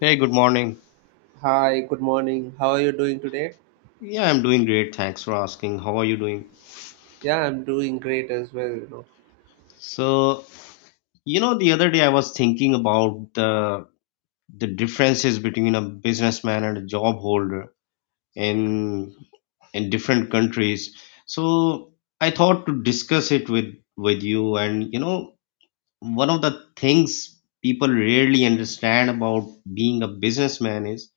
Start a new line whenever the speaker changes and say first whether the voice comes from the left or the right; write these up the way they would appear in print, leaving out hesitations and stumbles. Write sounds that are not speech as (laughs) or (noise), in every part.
left: Hey, good morning.
right: Hi, good morning. How are you doing today?
left: Yeah, I'm doing great. Thanks for asking. How are you doing?
right: Yeah, I'm doing great as well.
left: So, the other day I was thinking about the differences between a businessman and a job holder in in different countries. So, I thought to discuss it with you and one of the things people rarely understand about being a businessman is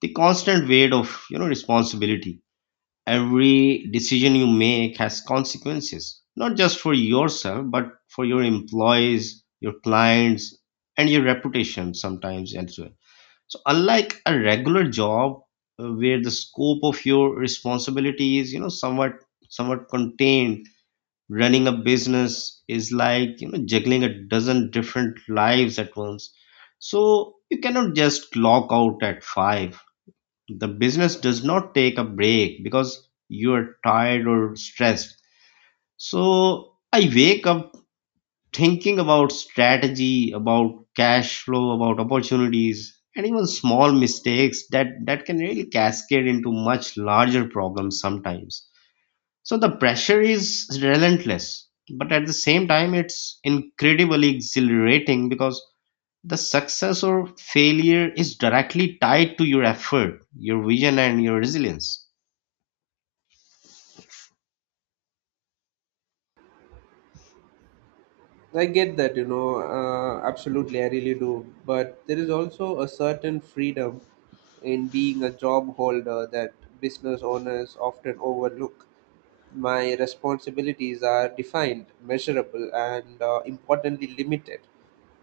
left: the constant weight of, responsibility. Every decision you make has consequences, not just for yourself, but for your employees, your clients, and your reputation sometimes as well. So, unlike a regular job, where the scope of your responsibility is, somewhat contained, running a business is like, juggling a dozen different lives at once. So you cannot just clock out at five. The business does not take a break because you are tired or stressed. So I wake up thinking about strategy, about cash flow, about opportunities, and even small mistakes that can really cascade into much larger problems sometimes. So the pressure is relentless, but at the same time, it's incredibly exhilarating because the success or failure is directly tied to your effort, your vision, and your resilience.
right: I get that, absolutely, I really do. But there is also a certain freedom in being a job holder that business owners often overlook. My responsibilities are defined, measurable, and importantly, limited.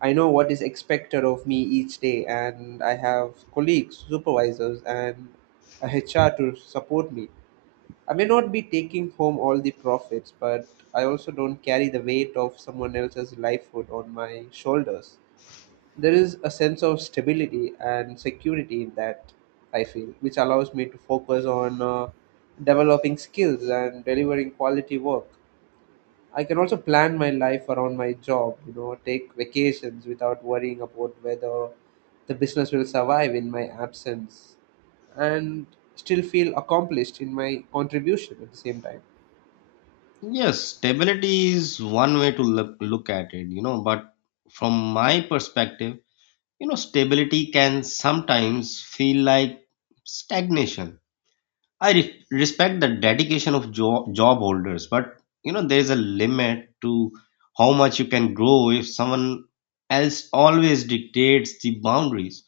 right: I know what is expected of me each day, and I have colleagues, supervisors, and (laughs) a HR to support me. I may not be taking home all the profits, but I also don't carry the weight of someone else's livelihood on my shoulders. There is a sense of stability and security in that, I feel, which allows me to focus on developing skills and delivering quality work. I can also plan my life around my job, take vacations without worrying about whether the business will survive in my absence and still feel accomplished in my contribution at the same time.
left: Yes, stability is one way to look at it, but from my perspective, stability can sometimes feel like stagnation. I respect the dedication of job holders, but, there's a limit to how much you can grow if someone else always dictates the boundaries.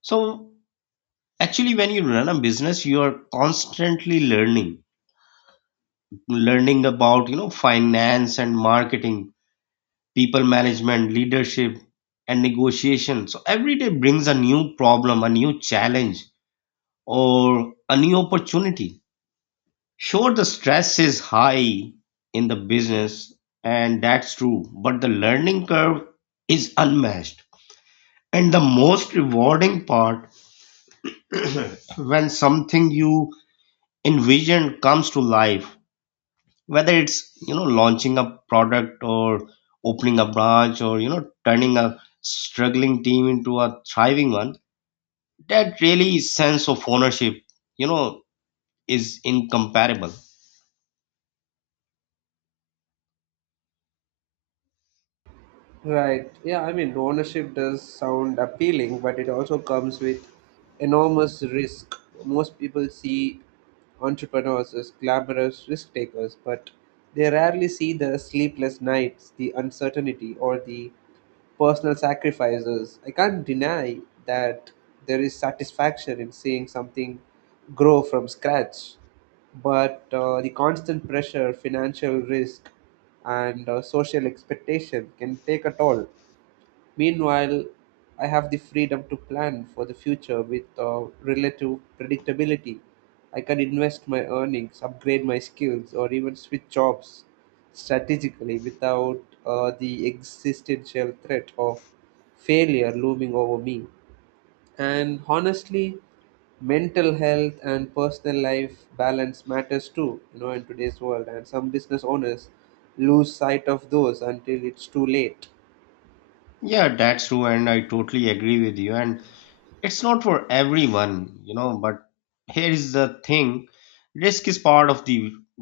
left: So, actually, when you run a business, you are constantly learning about, finance and marketing, people management, leadership, and negotiation. So every day brings a new problem, a new challenge, or a new opportunity. Sure, the stress is high in the business, and that's true, but the learning curve is unmatched. And the most rewarding part, when something you envisioned comes to life, whether it's, launching a product, or opening a branch, or, turning a struggling team into a thriving one, that really sense of ownership you know is incomparable.
right: Right. Yeah, I mean, ownership does sound appealing, but it also comes with enormous risk. Most people see entrepreneurs as glamorous risk takers, but they rarely see the sleepless nights, the uncertainty, or the personal sacrifices. I can't deny that there is satisfaction in seeing something grow from scratch, but the constant pressure, financial risk, and social expectation can take a toll. Meanwhile, I have the freedom to plan for the future with relative predictability. I can invest my earnings, upgrade my skills, or even switch jobs strategically without the existential threat of failure looming over me. And honestly, mental health and personal life balance matters too, in today's world. And some business owners lose sight of those until it's too late.
left: Yeah, that's true, and I totally agree with you. And it's not for everyone, you know, but here is the thing: risk is part of the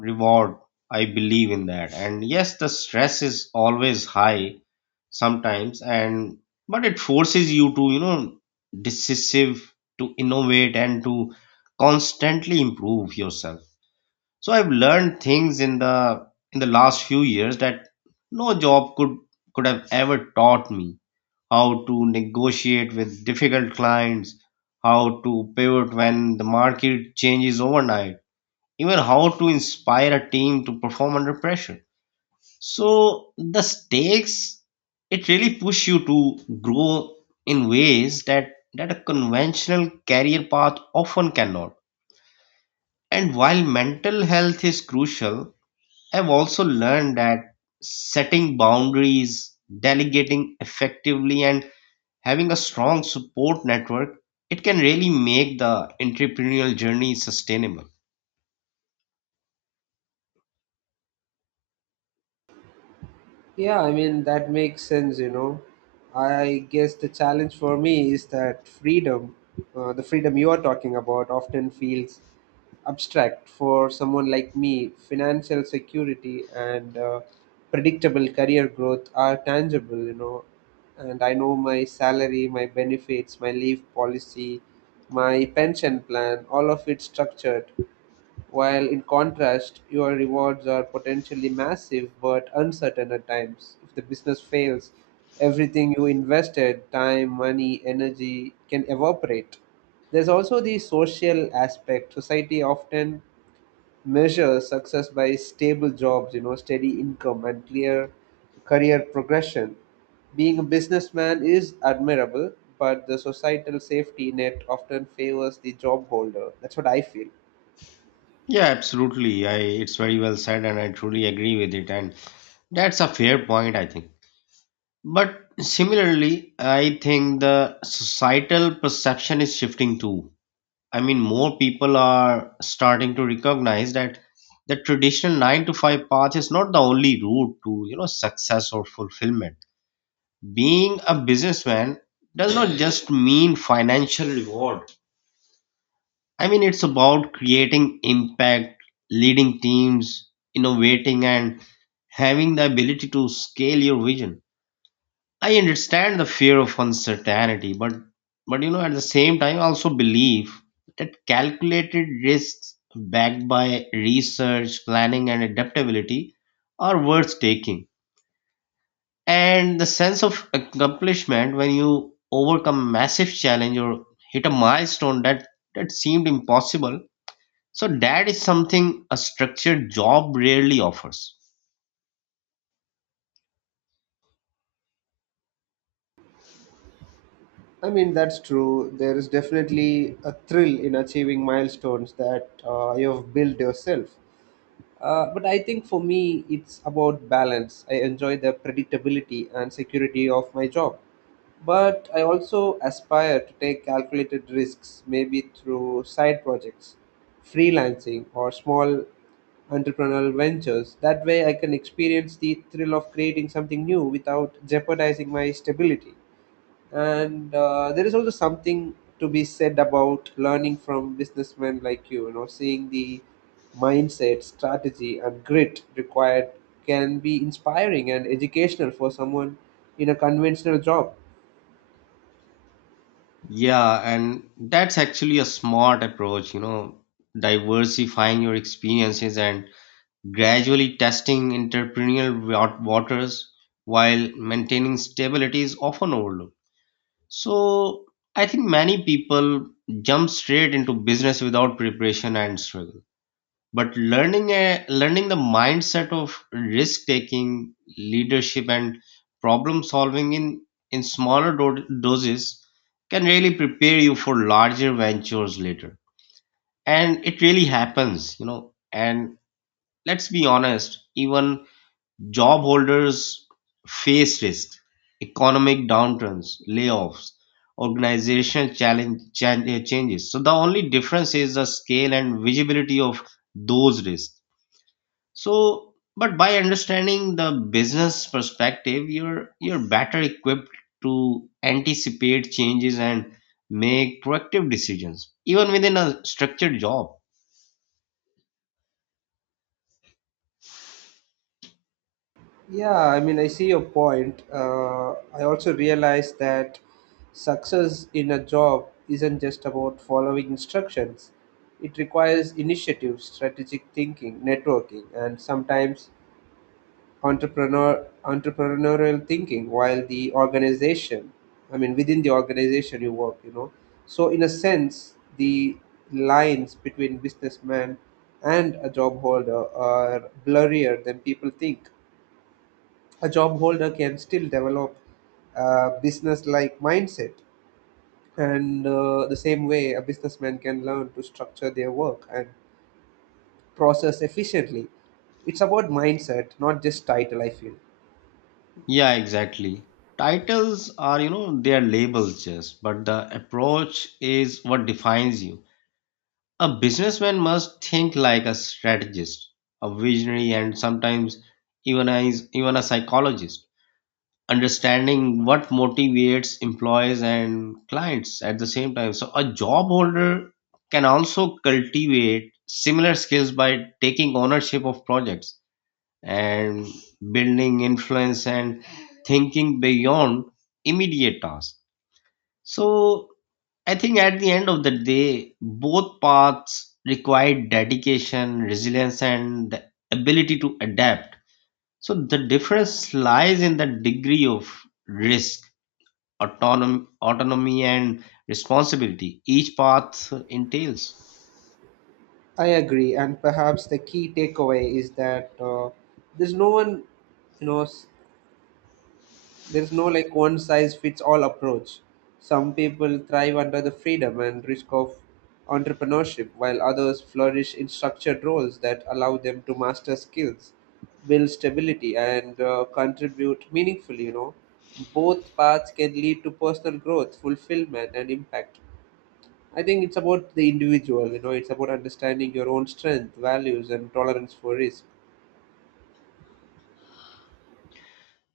left: reward. I believe in that. And yes, the stress is always high sometimes, and but it forces you to, decisive, to innovate, and to constantly improve yourself. So I've learned things in the last few years that no job could have ever taught me: how to negotiate with difficult clients, how to pivot when the market changes overnight, even how to inspire a team to perform under pressure. So the stakes, it really push you to grow in ways that a conventional career path often cannot. And while mental health is crucial, I've also learned that setting boundaries, delegating effectively, and having a strong support network, it can really make the entrepreneurial journey sustainable.
right: Yeah, I mean, that makes sense. I guess the challenge for me is that freedom, the freedom you are talking about, often feels abstract for someone like me. Financial security and predictable career growth are tangible. And I know my salary, my benefits, my leave policy, my pension plan, all of it structured, while in contrast, your rewards are potentially massive but uncertain at times. If the business fails, everything you invested, time, money, energy, can evaporate. There's also the social aspect. Society often measures success by stable jobs, steady income, and clear career progression. Being a businessman is admirable, but the societal safety net often favors the job holder. That's what I feel.
left: Yeah, absolutely. I it's very well said, and I truly agree with it, and that's a fair point, I think. But similarly, I think the societal perception is shifting too. I mean, more people are starting to recognize that the traditional 9 to 5 path is not the only route to, success or fulfillment. Being a businessman does not just mean financial reward. I mean, it's about creating impact, leading teams, innovating, and having the ability to scale your vision. I understand the fear of uncertainty, but at the same time, I also believe that calculated risks backed by research, planning, and adaptability are worth taking. And the sense of accomplishment when you overcome massive challenge or hit a milestone that seemed impossible, so that is something a structured job rarely offers.
right: I mean, that's true. There is definitely a thrill in achieving milestones that you have built yourself. But I think for me, it's about balance. I enjoy the predictability and security of my job. But I also aspire to take calculated risks, maybe through side projects, freelancing, or small entrepreneurial ventures. That way, I can experience the thrill of creating something new without jeopardizing my stability. And there is also something to be said about learning from businessmen like you know seeing the mindset, strategy, and grit required. Can be inspiring and educational for someone in a conventional job.
left: Yeah, and that's actually a smart approach, diversifying your experiences and gradually testing entrepreneurial waters while maintaining stability is often overlooked. So I think many people jump straight into business without preparation and struggle. But learning the mindset of risk taking, leadership, and problem solving in smaller doses can really prepare you for larger ventures later. And it really happens. And let's be honest, even job holders face risks: economic downturns, layoffs, organizational challenge, changes. So the only difference is the scale and visibility of those risks. So, but by understanding the business perspective, you're better equipped to anticipate changes and make proactive decisions, even within a structured job.
right: Yeah, I mean, I see your point. I also realize that success in a job isn't just about following instructions. It requires initiative, strategic thinking, networking, and sometimes entrepreneurial thinking while the organization. I mean, within the organization you work, you know. So in a sense, the lines between businessman and a job holder are blurrier than people think. A job holder can still develop a business like mindset, and the same way, a businessman can learn to structure their work and process efficiently. It's about mindset, not just title, I feel.
left: Yeah, exactly. Titles are, they are labels just, but the approach is what defines you. A businessman must think like a strategist, a visionary, and sometimes even a psychologist, understanding what motivates employees and clients at the same time. So, a job holder can also cultivate similar skills by taking ownership of projects, and building influence, and thinking beyond immediate tasks. So I think at the end of the day, both paths require dedication, resilience, and the ability to adapt. So the difference lies in the degree of risk, autonomy, and responsibility each path entails.
right: I agree, and perhaps the key takeaway is that there's no one, you know, s- there's no like one size fits all approach. Some people thrive under the freedom and risk of entrepreneurship, while others flourish in structured roles that allow them to master skills, build stability, and contribute meaningfully. You know, both paths can lead to personal growth, fulfillment, and impact. I think it's about the individual, it's about understanding your own strength, values, and tolerance for risk.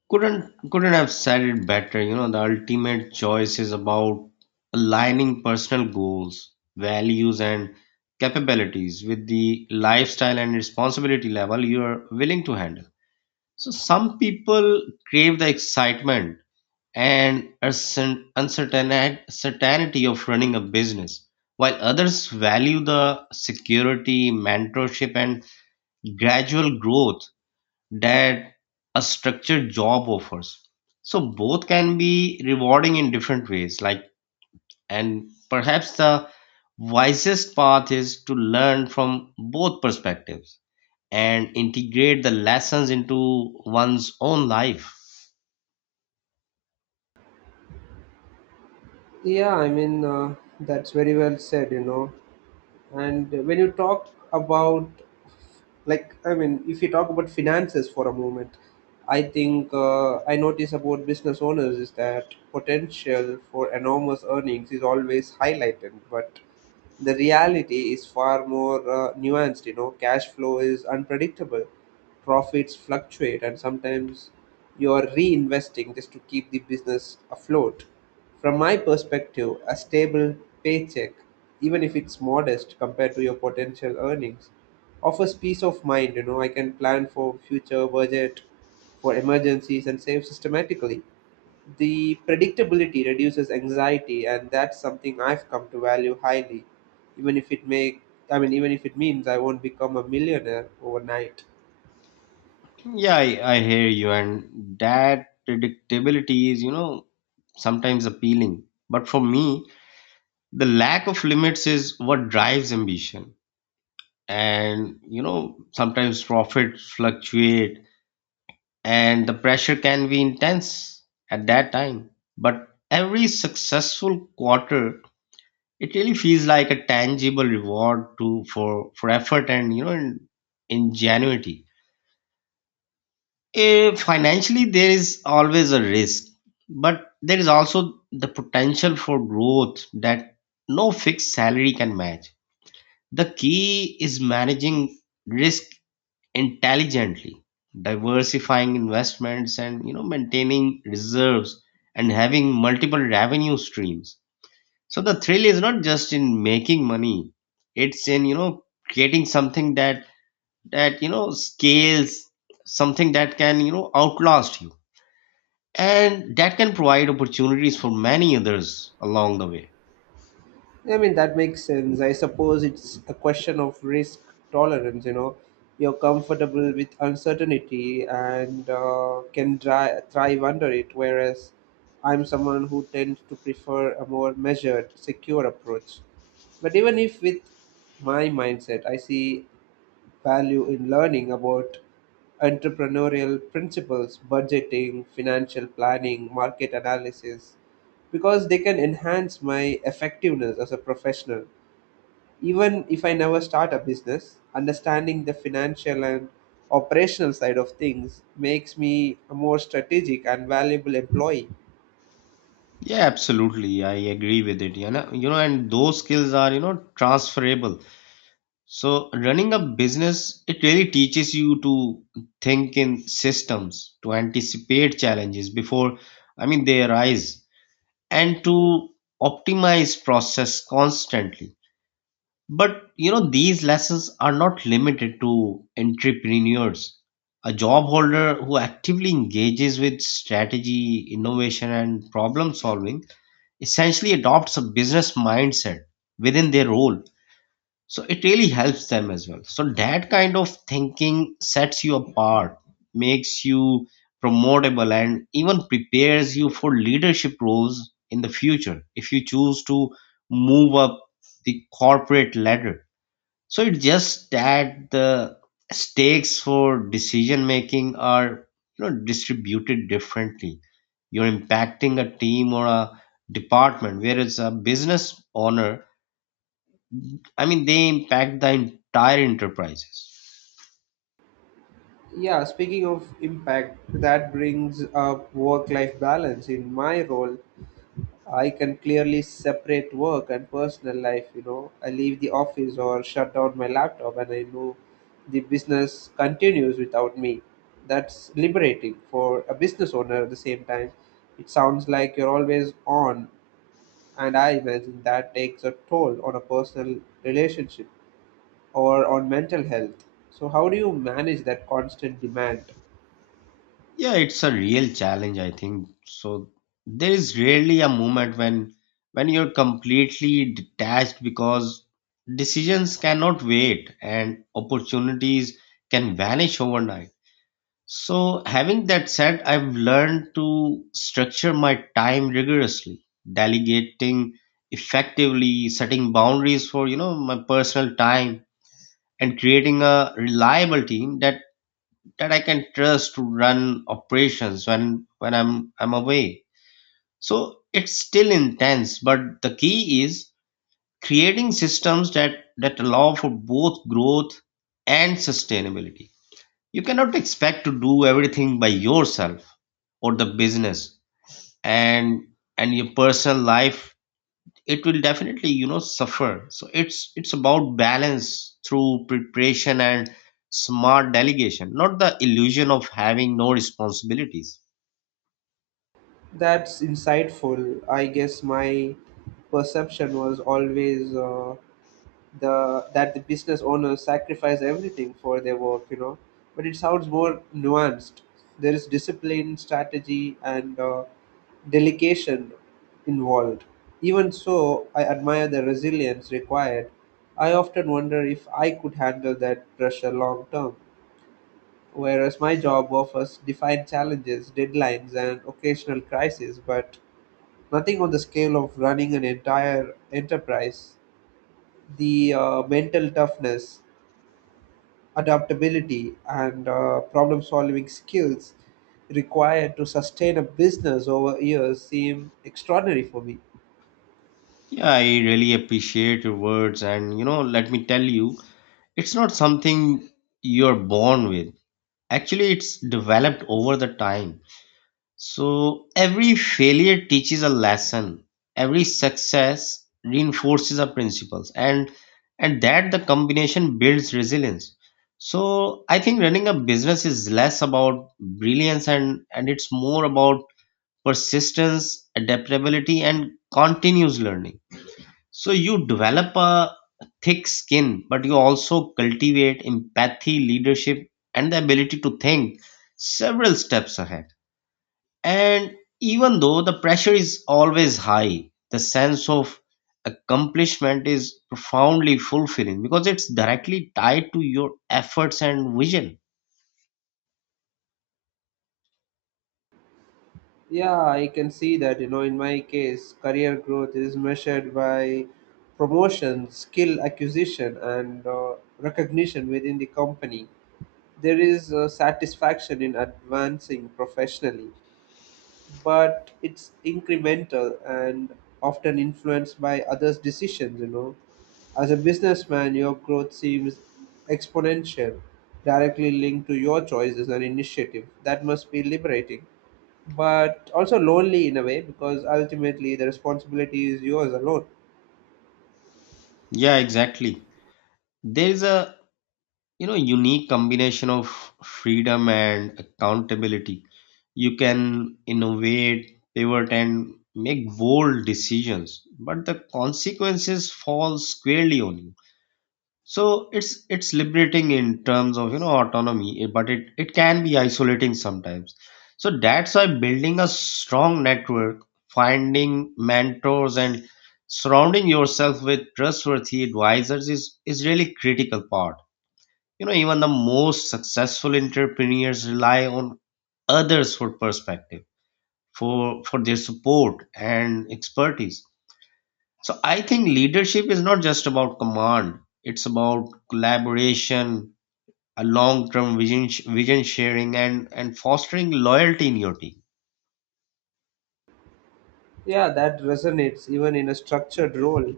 left: Couldn't have said it better. The ultimate choice is about aligning personal goals, values, and capabilities with the lifestyle and responsibility level you are willing to handle. So some people crave the excitement and uncertainty of running a business, while others value the security, mentorship, and gradual growth that a structured job offers. So both can be rewarding in different ways. Like, and perhaps the wisest path is to learn from both perspectives and integrate the lessons into one's own life.
right: Yeah, I mean, that's very well said. And when you talk about like I mean if you talk about finances for a moment, I think, I notice about business owners is that potential for enormous earnings is always highlighted. But the reality is far more nuanced. Cash flow is unpredictable, profits fluctuate, and sometimes you're reinvesting just to keep the business afloat. From my perspective, a stable paycheck, even if it's modest compared to your potential earnings, offers peace of mind. You know, I can plan for future budget, for emergencies, and save systematically. The predictability reduces anxiety, and that's something I've come to value highly. Even if it may, even if it means I won't become a millionaire overnight.
left: Yeah, I hear you, and that predictability is, sometimes appealing. But for me, the lack of limits is what drives ambition. And, sometimes profits fluctuate and the pressure can be intense at that time, but every successful quarter, it really feels like a tangible reward to for effort and, ingenuity. Financially, there is always a risk, but there is also the potential for growth that no fixed salary can match. The key is managing risk intelligently, diversifying investments, and, maintaining reserves and having multiple revenue streams. So the thrill is not just in making money; it's in, creating something that, scales, something that can, outlast you, and that can provide opportunities for many others along the way.
right: I mean, that makes sense. I suppose it's a question of risk tolerance, you know. You're comfortable with uncertainty and can thrive under it, whereas I'm someone who tends to prefer a more measured, secure approach. But even if with my mindset, I see value in learning about entrepreneurial principles, budgeting, financial planning, market analysis, because they can enhance my effectiveness as a professional. Even if I never start a business, understanding the financial and operational side of things makes me a more strategic and valuable employee.
left: Yeah, absolutely. I agree with it. And those skills are, transferable. So running a business, it really teaches you to think in systems, to anticipate challenges before, I mean, they arise, and to optimize process constantly. But, these lessons are not limited to entrepreneurs. A job holder who actively engages with strategy, innovation, and problem solving essentially adopts a business mindset within their role, so it really helps them as well. So that kind of thinking sets you apart, makes you promotable, and even prepares you for leadership roles in the future if you choose to move up the corporate ladder. So it's just that the stakes for decision making are, distributed differently. You're impacting a team or a department, whereas a business owner, I mean, they impact the entire enterprises.
right: Yeah, speaking of impact, that brings up work life balance. In my role, I can clearly separate work and personal life. You know, I leave the office or shut down my laptop, and I know the business continues without me. That's liberating for a business owner at the same time. It sounds like you're always on, and I imagine that takes a toll on a personal relationship or on mental health. So, how do you manage that constant demand?
left: Yeah, it's a real challenge, I think. So there is rarely a moment when you're completely detached, because decisions cannot wait and opportunities can vanish overnight. So having that said, I've learned to structure my time rigorously, delegating effectively, setting boundaries for, my personal time, and creating a reliable team that I can trust to run operations when I'm away. So it's still intense, but the key is creating systems that allow for both growth and sustainability. You cannot expect to do everything by yourself, or the business and and your personal life, it will definitely, suffer. So it's about balance through preparation and smart delegation, not the illusion of having no responsibilities.
right: That's insightful. I guess my perception was always the that the business owners sacrifice everything for their work. But it sounds more nuanced. There is discipline, strategy, and delegation involved. Even so, I admire the resilience required. I often wonder if I could handle that pressure long term, whereas my job offers defined challenges, deadlines, and occasional crises, but nothing on the scale of running an entire enterprise. The mental toughness, adaptability, and problem solving skills required to sustain a business over years seem extraordinary for me.
left: Yeah, I really appreciate your words, and, let me tell you, it's not something you're born with. Actually, it's developed over the time. So every failure teaches a lesson. Every success reinforces our principles, and that the combination builds resilience. So I think running a business is less about brilliance, and it's more about persistence, adaptability, and continuous learning. So you develop a thick skin, but you also cultivate empathy, leadership, and the ability to think several steps ahead. And even though the pressure is always high, the sense of accomplishment is profoundly fulfilling because it's directly tied to your efforts and vision.
right: Yeah, I can see that. You know, in my case, career growth is measured by promotion, skill acquisition, and recognition within the company. There is satisfaction in advancing professionally, but it's incremental and often influenced by others' decisions. As a businessman, your growth seems exponential, directly linked to your choices and initiative. That must be liberating, but also lonely in a way because ultimately the responsibility is yours alone.
left: Yeah, exactly. There is a, unique combination of freedom and accountability. You can innovate, pivot, and make bold decisions, but the consequences fall squarely on you. So it's liberating in terms of, autonomy, but it can be isolating sometimes. So that's why building a strong network, finding mentors, and surrounding yourself with trustworthy advisors is really critical part. You know, even the most successful entrepreneurs rely on others for perspective, for their support and expertise. So I think leadership is not just about command, it's about collaboration, a long-term vision sharing and fostering loyalty in your team.
right: Yeah, that resonates even in a structured role.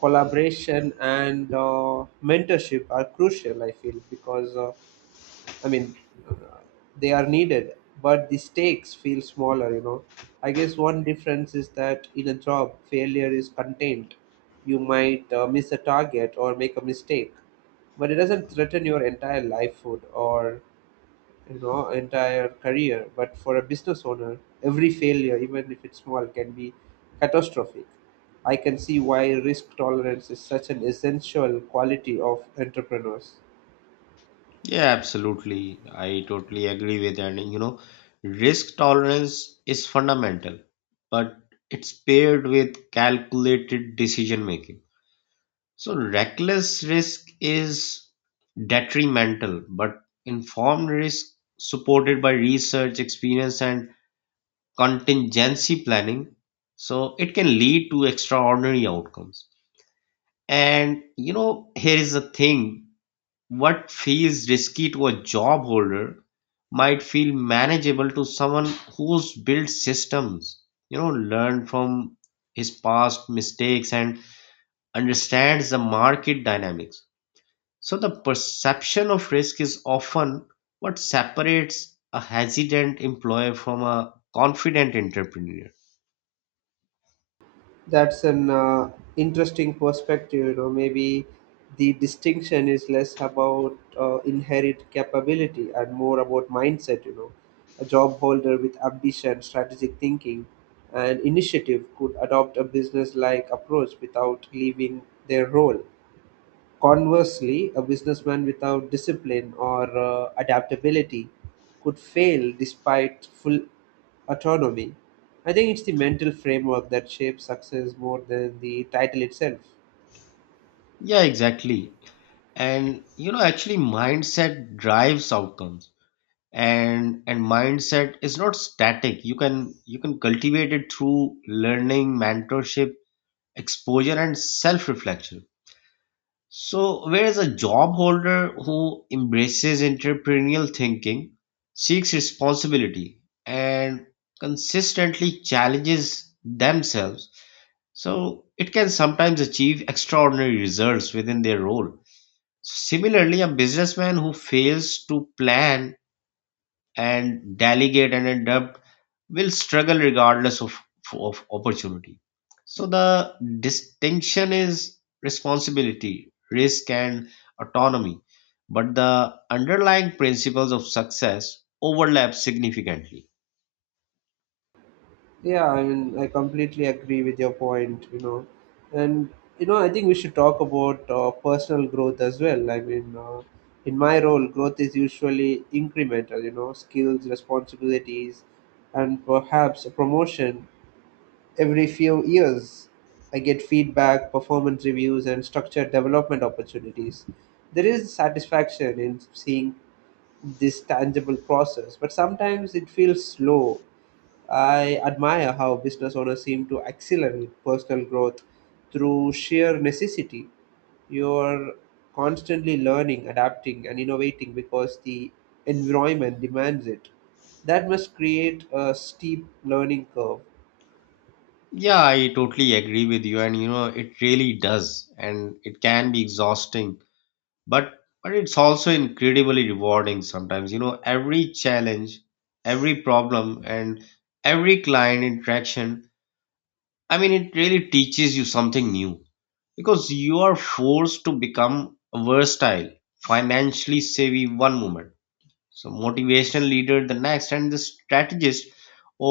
right: Collaboration and mentorship are crucial, I feel, because I mean, they are needed, but the stakes feel smaller. I guess one difference is that in a job, failure is contained. You might miss a target or make a mistake, but it doesn't threaten your entire livelihood or entire career. But for a business owner, every failure, even if it's small, can be catastrophic. I can see why risk tolerance is such an essential quality of entrepreneurs.
left: Yeah, absolutely. I totally agree with that. And, you know, risk tolerance is fundamental, but it's paired with calculated decision making. So reckless risk is detrimental, but informed risk supported by research, experience, and contingency planning, so it can lead to extraordinary outcomes. And you know, here is the thing: what feels risky to a job holder might feel manageable to someone who's built systems, you know, learned from his past mistakes and understands the market dynamics. So the perception of risk is often what separates a hesitant employer from a confident entrepreneur.
right: That's an interesting perspective. You know, maybe the distinction is less about inherent capability and more about mindset. You know, a job holder with ambition, strategic thinking, and initiative could adopt a business-like approach without leaving their role. Conversely, a businessman without discipline or adaptability could fail despite full autonomy. I think it's the mental framework that shapes success more than the title itself.
left: Yeah, exactly. And you know, actually, mindset drives outcomes, and mindset is not static. You can cultivate it through learning, mentorship, exposure, and self-reflection. So, whereas a job holder who embraces entrepreneurial thinking, seeks responsibility, and consistently challenges themselves, so it can sometimes achieve extraordinary results within their role. Similarly, a businessman who fails to plan and delegate and adapt will struggle regardless of opportunity. So the distinction is responsibility, risk, and autonomy, but the underlying principles of success overlap significantly.
right: Yeah, I mean, I completely agree with your point. And I think we should talk about personal growth as well. I mean, in my role, growth is usually incremental, skills, responsibilities, and perhaps a promotion. Every few years, I get feedback, performance reviews, and structured development opportunities. There is satisfaction in seeing this tangible process, but sometimes it feels slow. I admire how business owners seem to accelerate personal growth through sheer necessity. You're constantly learning, adapting, and innovating because the environment demands it. That must create a steep learning curve.
left: Yeah, I totally agree with you, and you know, it really does, and it can be exhausting, but it's also incredibly rewarding. Sometimes, you know, every challenge, every problem, and every client interaction, I mean, it really teaches you something new, because you are forced to become a versatile, financially savvy one moment, so motivational leader the next, and the strategist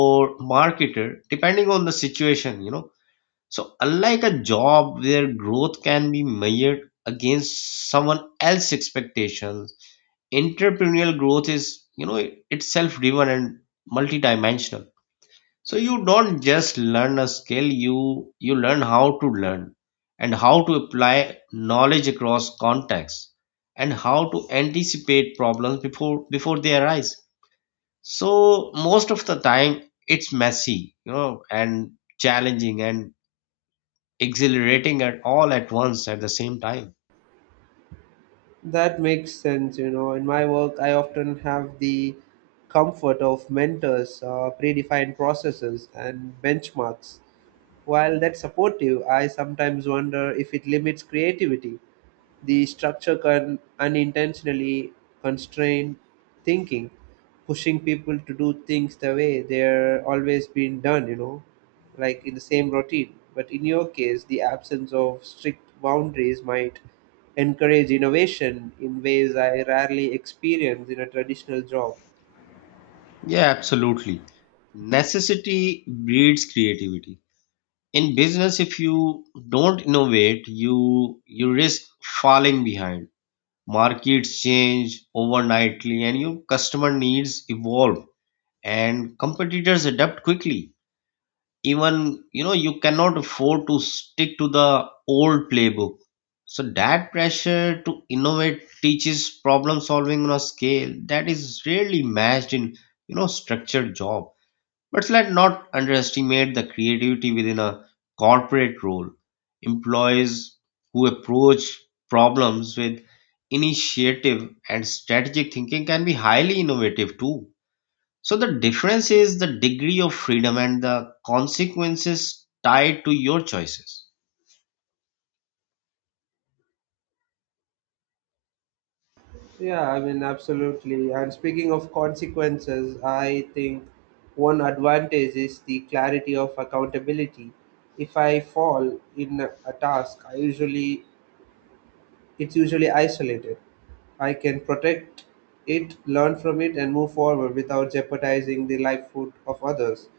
left: or marketer depending on the situation. You know so unlike a job where growth can be measured against someone else's expectations, entrepreneurial growth is, you know, it's self-driven and multidimensional. So you don't just learn a skill, you learn how to learn, and how to apply knowledge across contexts, and how to anticipate problems before they arise. So most of the time it's messy, you know, and challenging and exhilarating at all at once, at the same time.
right: That makes sense. In my work, I often have the comfort of mentors, predefined processes, and benchmarks. While that's supportive, I sometimes wonder if it limits creativity. The structure can unintentionally constrain thinking, pushing people to do things the way they're always been done, like in the same routine. But in your case, the absence of strict boundaries might encourage innovation in ways I rarely experience in a traditional job.
left: Yeah, absolutely. Necessity breeds creativity. In business, if you don't innovate, you risk falling behind. Markets change overnightly, and your customer needs evolve, and competitors adapt quickly. Even, you know, you cannot afford to stick to the old playbook. So that pressure to innovate teaches problem solving on a scale that is rarely matched in, you know, structured job. But let's not underestimate the creativity within a corporate role. Employees who approach problems with initiative and strategic thinking can be highly innovative too. So the difference is the degree of freedom and the consequences tied to your choices.
right: Yeah, I mean, absolutely. And speaking of consequences, I think one advantage is the clarity of accountability. If I fall in a task, I usually It's usually isolated. I can protect it, learn from it, and move forward without jeopardizing the livelihood of others.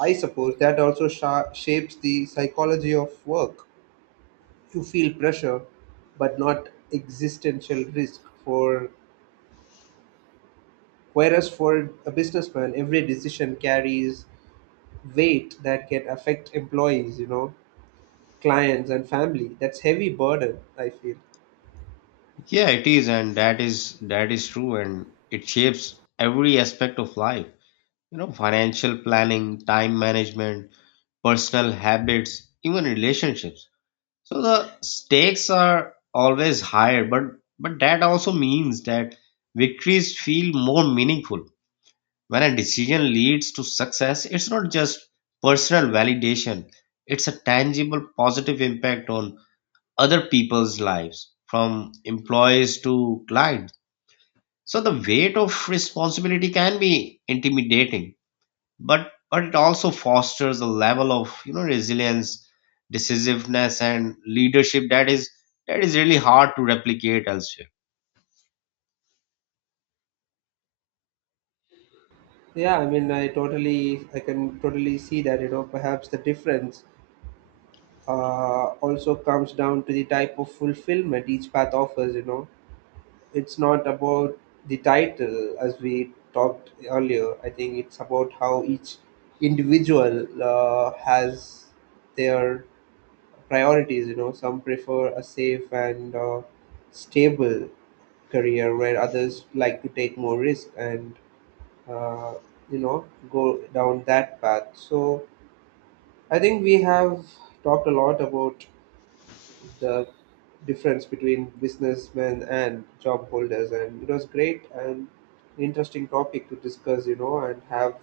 right: I suppose that also shapes the psychology of work. You feel pressure, but not existential risk. For whereas for a businessman, every decision carries weight that can affect employees, clients, and family. That's heavy burden, I feel.
left: Yeah, it is, and that is true, and it shapes every aspect of life. You know, financial planning, time management, personal habits, even relationships. So the stakes are always higher, but that also means that victories feel more meaningful. When a decision leads to success, it's not just personal validation. It's a tangible positive impact on other people's lives, from employees to clients. So the weight of responsibility can be intimidating, but it also fosters a level of, you know, resilience, decisiveness, and leadership that is, really hard to replicate elsewhere.
right: Yeah, I mean, I can totally see that. You know, perhaps the difference also comes down to the type of fulfillment each path offers. You know, it's not about the title as we talked earlier. I think it's about how each individual has their priorities. You know, some prefer a safe and stable career, where others like to take more risk and uh, you know go down that path. So I think we have talked a lot about the difference between businessmen and job holders, and it was great and interesting topic to discuss, and have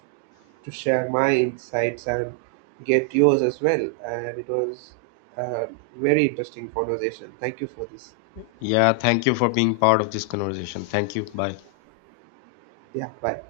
right: to share my insights and get yours as well. And it was a very interesting conversation. Thank you for this.
left: Yeah, thank you for being part of this conversation. Thank you. Bye.
right: Yeah, bye.